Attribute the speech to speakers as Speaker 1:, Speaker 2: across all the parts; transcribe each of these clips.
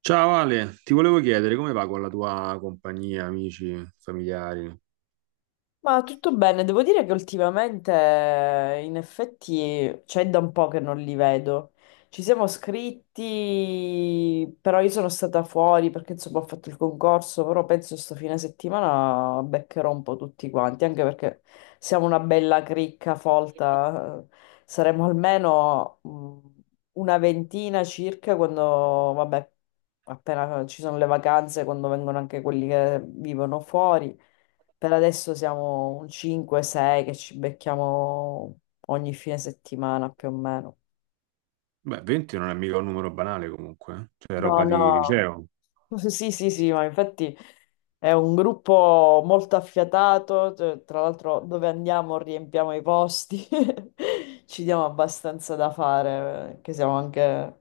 Speaker 1: Ciao Ale, ti volevo chiedere come va con la tua compagnia, amici, familiari?
Speaker 2: Ma tutto bene, devo dire che ultimamente in effetti c'è da un po' che non li vedo. Ci siamo scritti, però io sono stata fuori perché insomma ho fatto il concorso, però penso sto fine settimana beccherò un po' tutti quanti, anche perché siamo una bella cricca folta, saremo almeno una ventina circa quando, vabbè, appena ci sono le vacanze, quando vengono anche quelli che vivono fuori. Per adesso siamo un 5-6 che ci becchiamo ogni fine settimana più o meno.
Speaker 1: Beh, 20 non è mica un numero banale comunque, eh. Cioè, è
Speaker 2: No,
Speaker 1: roba di
Speaker 2: no,
Speaker 1: liceo.
Speaker 2: sì, sì, sì, ma infatti è un gruppo molto affiatato, tra l'altro dove andiamo riempiamo i posti, ci diamo abbastanza da fare, che siamo anche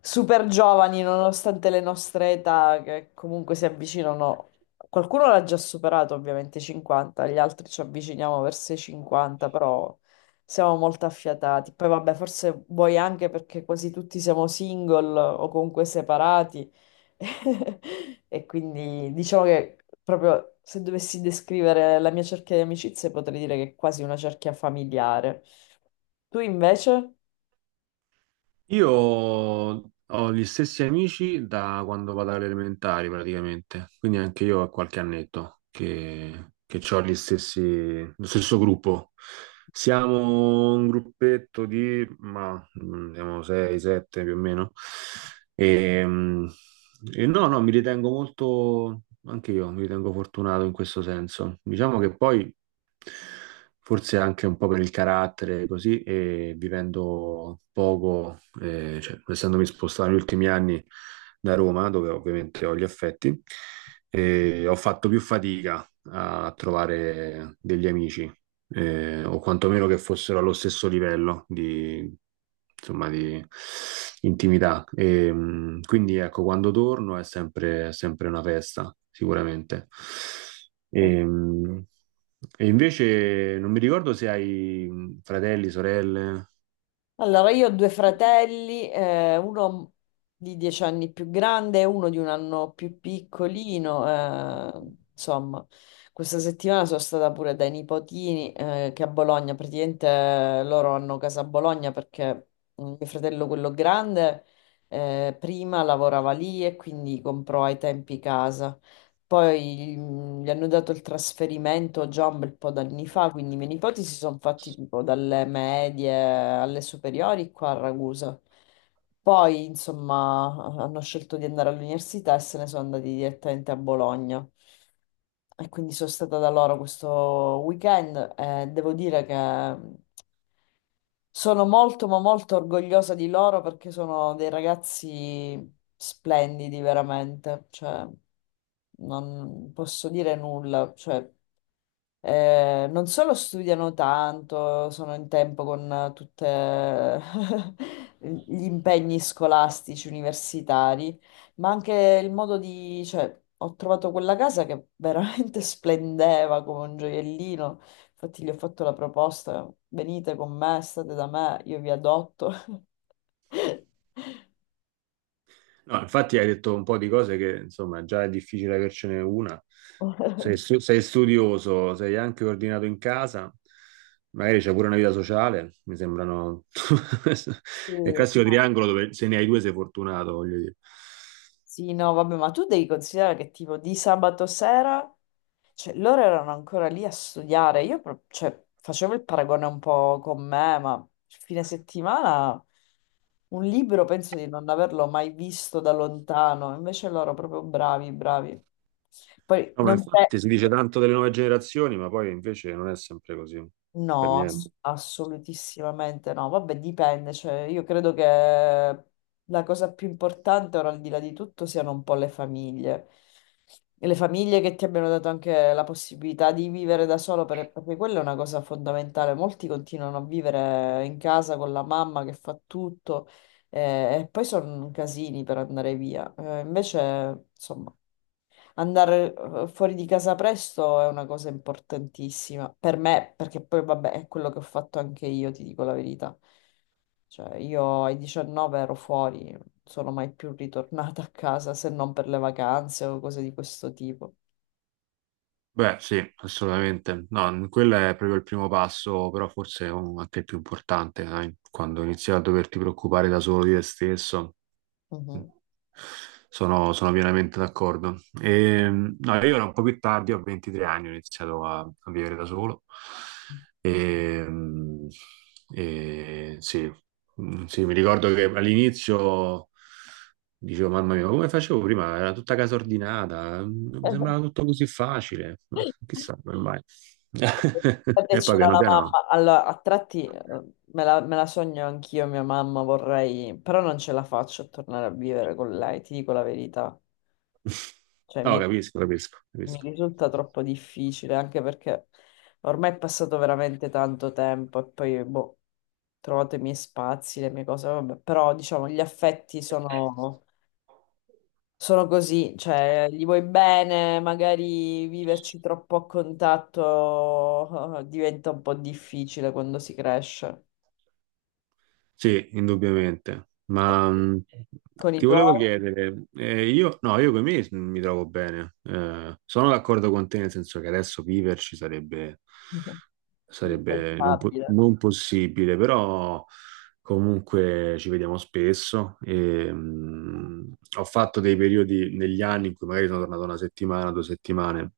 Speaker 2: super giovani nonostante le nostre età che comunque si avvicinano. Qualcuno l'ha già superato ovviamente i 50, gli altri ci avviciniamo verso i 50, però... Siamo molto affiatati. Poi vabbè, forse vuoi anche perché quasi tutti siamo single o comunque separati. E quindi diciamo che proprio se dovessi descrivere la mia cerchia di amicizie potrei dire che è quasi una cerchia familiare. Tu invece?
Speaker 1: Io ho gli stessi amici da quando vado alle elementari praticamente, quindi anche io ho qualche annetto che ho gli stessi, lo stesso gruppo. Siamo un gruppetto di, ma siamo 6, 7 più o meno. E, mm, e no, no, mi ritengo molto, anche io mi ritengo fortunato in questo senso. Diciamo che poi forse anche un po' per il carattere, così, e vivendo poco, cioè, essendomi spostato negli ultimi anni da Roma, dove ovviamente ho gli affetti, ho fatto più fatica a trovare degli amici, o quantomeno che fossero allo stesso livello di, insomma, di intimità. E quindi ecco, quando torno è sempre una festa, sicuramente. E, mh, e invece non mi ricordo se hai fratelli, sorelle.
Speaker 2: Allora, io ho due fratelli, uno di 10 anni più grande e uno di un anno più piccolino. Insomma, questa settimana sono stata pure dai nipotini, che a Bologna, praticamente loro hanno casa a Bologna perché mio fratello, quello grande, prima lavorava lì e quindi comprò ai tempi casa. Poi gli hanno dato il trasferimento già un bel po' d'anni fa, quindi i miei nipoti si sono fatti tipo dalle medie alle superiori qua a Ragusa. Poi, insomma, hanno scelto di andare all'università e se ne sono andati direttamente a Bologna. E quindi sono stata da loro questo weekend e devo dire che sono molto, ma molto orgogliosa di loro perché sono dei ragazzi splendidi, veramente. Cioè, non posso dire nulla. Cioè, non solo studiano tanto, sono in tempo con tutti gli impegni scolastici, universitari, ma anche il modo di, cioè, ho trovato quella casa che veramente splendeva come un gioiellino. Infatti gli ho fatto la proposta, venite con me, state da me, io vi adotto.
Speaker 1: No, infatti hai detto un po' di cose che, insomma, già è difficile avercene una. Sei studioso, sei anche ordinato in casa, magari c'è pure una vita sociale, mi sembrano.
Speaker 2: Sì.
Speaker 1: È il classico triangolo dove se ne hai due sei fortunato, voglio dire.
Speaker 2: Sì, no, vabbè, ma tu devi considerare che tipo di sabato sera, cioè loro erano ancora lì a studiare, cioè, facevo il paragone un po' con me, ma fine settimana un libro penso di non averlo mai visto da lontano, invece loro proprio bravi, bravi. Poi
Speaker 1: No, ma
Speaker 2: non,
Speaker 1: infatti si dice tanto delle nuove generazioni, ma poi invece non è sempre così, per
Speaker 2: No,
Speaker 1: niente.
Speaker 2: assolutissimamente no. Vabbè, dipende. Cioè, io credo che la cosa più importante, ora al di là di tutto, siano un po' le famiglie. E le famiglie che ti abbiano dato anche la possibilità di vivere da solo, perché quella è una cosa fondamentale. Molti continuano a vivere in casa con la mamma che fa tutto, e poi sono casini per andare via. Invece, insomma. Andare fuori di casa presto è una cosa importantissima per me, perché poi vabbè, è quello che ho fatto anche io, ti dico la verità. Cioè, io ai 19 ero fuori, non sono mai più ritornata a casa se non per le vacanze o cose di questo tipo.
Speaker 1: Beh, sì, assolutamente. No, quello è proprio il primo passo, però forse anche il più importante, dai, quando inizi a doverti preoccupare da solo di te stesso.
Speaker 2: Mhm.
Speaker 1: Sono pienamente d'accordo. E, no, io ero un po' più tardi, ho 23 anni, ho iniziato a vivere da solo. E, mm, e sì. Mm, sì, mi ricordo che all'inizio dicevo, mamma mia, ma come facevo prima? Era tutta casa ordinata, non mi sembrava tutto così facile, ma chissà come mai.
Speaker 2: Perché
Speaker 1: E poi
Speaker 2: c'era
Speaker 1: piano
Speaker 2: la
Speaker 1: piano.
Speaker 2: mamma, allora a tratti me la sogno anch'io, mia mamma vorrei, però non ce la faccio a tornare a vivere con lei, ti dico la verità. Cioè,
Speaker 1: No,
Speaker 2: mi
Speaker 1: capisco, capisco,
Speaker 2: mi
Speaker 1: capisco.
Speaker 2: risulta troppo difficile, anche perché ormai è passato veramente tanto tempo e poi, boh, ho trovato i miei spazi, le mie cose, vabbè, però diciamo gli affetti sono, sono così, cioè gli vuoi bene, magari viverci troppo a contatto diventa un po' difficile quando si cresce.
Speaker 1: Sì, indubbiamente. Ma
Speaker 2: Con i
Speaker 1: ti
Speaker 2: tuoi?
Speaker 1: volevo chiedere, io, no, io con me mi trovo bene. Sono d'accordo con te, nel senso che adesso viverci sarebbe, sarebbe non, po-
Speaker 2: Impensabile.
Speaker 1: non possibile, però. Comunque ci vediamo spesso. E ho fatto dei periodi negli anni in cui magari sono tornato una settimana, 2 settimane.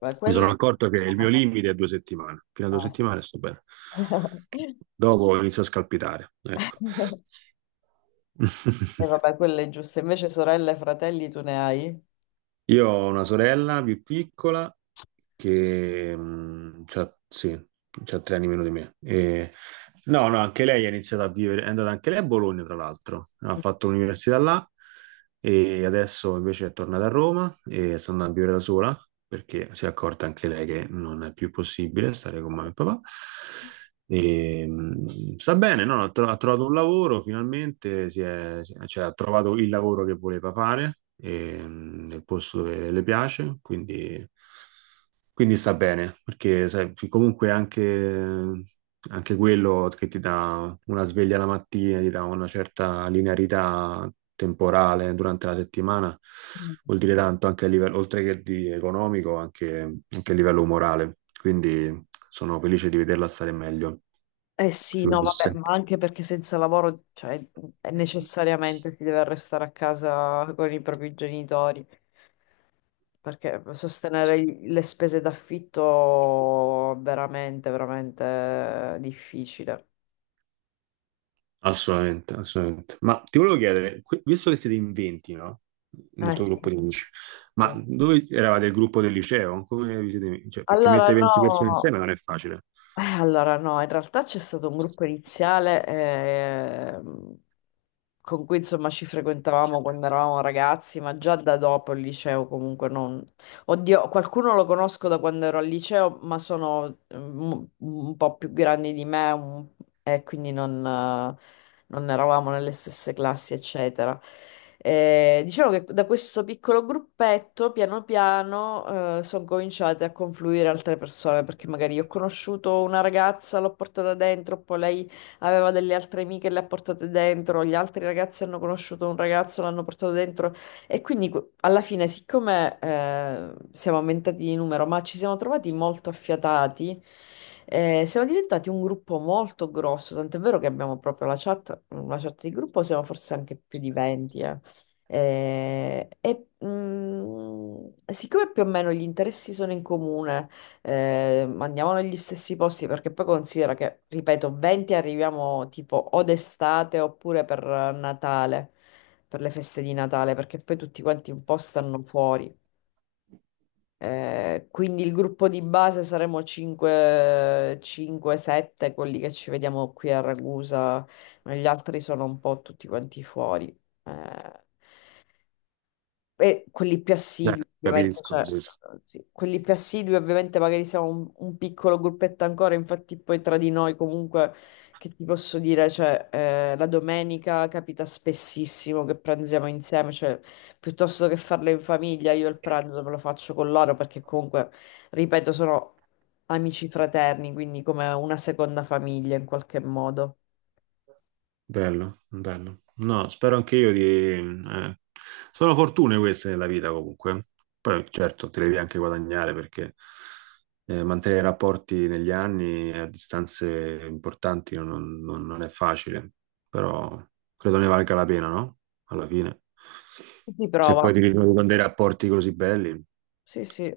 Speaker 2: Ma
Speaker 1: Mi
Speaker 2: quello...
Speaker 1: sono accorto che il mio limite è 2 settimane. Fino a 2 settimane sto bene.
Speaker 2: Eh.
Speaker 1: Dopo inizio a scalpitare. Ecco.
Speaker 2: E vabbè, quella è giusta. Invece sorelle e fratelli tu ne hai?
Speaker 1: Io ho una sorella più piccola che c'ha, sì, c'ha 3 anni meno di me. No, no, anche lei ha iniziato a vivere, è andata anche lei a Bologna, tra l'altro, ha fatto l'università là e adesso invece è tornata a Roma e sta andando a vivere da sola perché si è accorta anche lei che non è più possibile stare con mamma e papà. E sta bene, no? No, ha trovato un lavoro finalmente, cioè, ha trovato il lavoro che voleva fare e, nel posto dove le piace, quindi sta bene, perché sai, comunque anche quello che ti dà una sveglia la mattina, ti dà una certa linearità temporale durante la settimana,
Speaker 2: Mm.
Speaker 1: vuol dire tanto anche a livello, oltre che di economico, anche a livello morale. Quindi sono felice di vederla stare meglio,
Speaker 2: Eh sì, no, vabbè,
Speaker 1: sicuramente.
Speaker 2: ma anche perché senza lavoro, cioè, è necessariamente si deve restare a casa con i propri genitori, perché sostenere le spese d'affitto è veramente, veramente difficile.
Speaker 1: Assolutamente, assolutamente. Ma ti volevo chiedere, visto che siete in 20, no? Nel
Speaker 2: Eh
Speaker 1: tuo gruppo
Speaker 2: sì.
Speaker 1: di amici, ma
Speaker 2: Sì.
Speaker 1: dove eravate il gruppo del liceo? Cioè, perché
Speaker 2: Allora,
Speaker 1: mettere 20 persone
Speaker 2: no.
Speaker 1: insieme non è facile.
Speaker 2: Allora no, in realtà c'è stato un gruppo iniziale con cui insomma ci frequentavamo quando eravamo ragazzi, ma già da dopo il liceo comunque non... Oddio, qualcuno lo conosco da quando ero al liceo, ma sono un po' più grandi di me e quindi non... eh, Non eravamo nelle stesse classi, eccetera. Diciamo che da questo piccolo gruppetto, piano piano, sono cominciate a confluire altre persone, perché magari io ho conosciuto una ragazza, l'ho portata dentro, poi lei aveva delle altre amiche, le ha portate dentro, gli altri ragazzi hanno conosciuto un ragazzo, l'hanno portato dentro. E quindi alla fine, siccome siamo aumentati di numero, ma ci siamo trovati molto affiatati, siamo diventati un gruppo molto grosso, tant'è vero che abbiamo proprio la chat di gruppo, siamo forse anche più di 20. E siccome più o meno gli interessi sono in comune, andiamo negli stessi posti perché poi considera che, ripeto, 20 arriviamo tipo o d'estate oppure per Natale per le feste di Natale, perché poi tutti quanti un po' stanno fuori. Quindi il gruppo di base saremo 5-7, quelli che ci vediamo qui a Ragusa, ma gli altri sono un po' tutti quanti fuori. Eh, e quelli più
Speaker 1: Eh,
Speaker 2: assidui, ovviamente,
Speaker 1: capisco.
Speaker 2: cioè, sì, quelli più assidui, ovviamente, magari siamo un piccolo gruppetto ancora, infatti poi tra di noi comunque, che ti posso dire, cioè, la domenica capita spessissimo che pranziamo insieme, cioè, piuttosto che farlo in famiglia, io il pranzo me lo faccio con loro, perché comunque, ripeto, sono amici fraterni, quindi come una seconda famiglia in qualche modo.
Speaker 1: Bello, bello. No, spero anche io di. Sono fortune queste nella vita comunque. Poi certo, te le devi anche guadagnare perché mantenere rapporti negli anni a distanze importanti non è facile, però credo ne valga la pena, no? Alla fine.
Speaker 2: Si
Speaker 1: Se
Speaker 2: prova,
Speaker 1: poi ti ritrovi con dei rapporti così belli,
Speaker 2: sì, sì.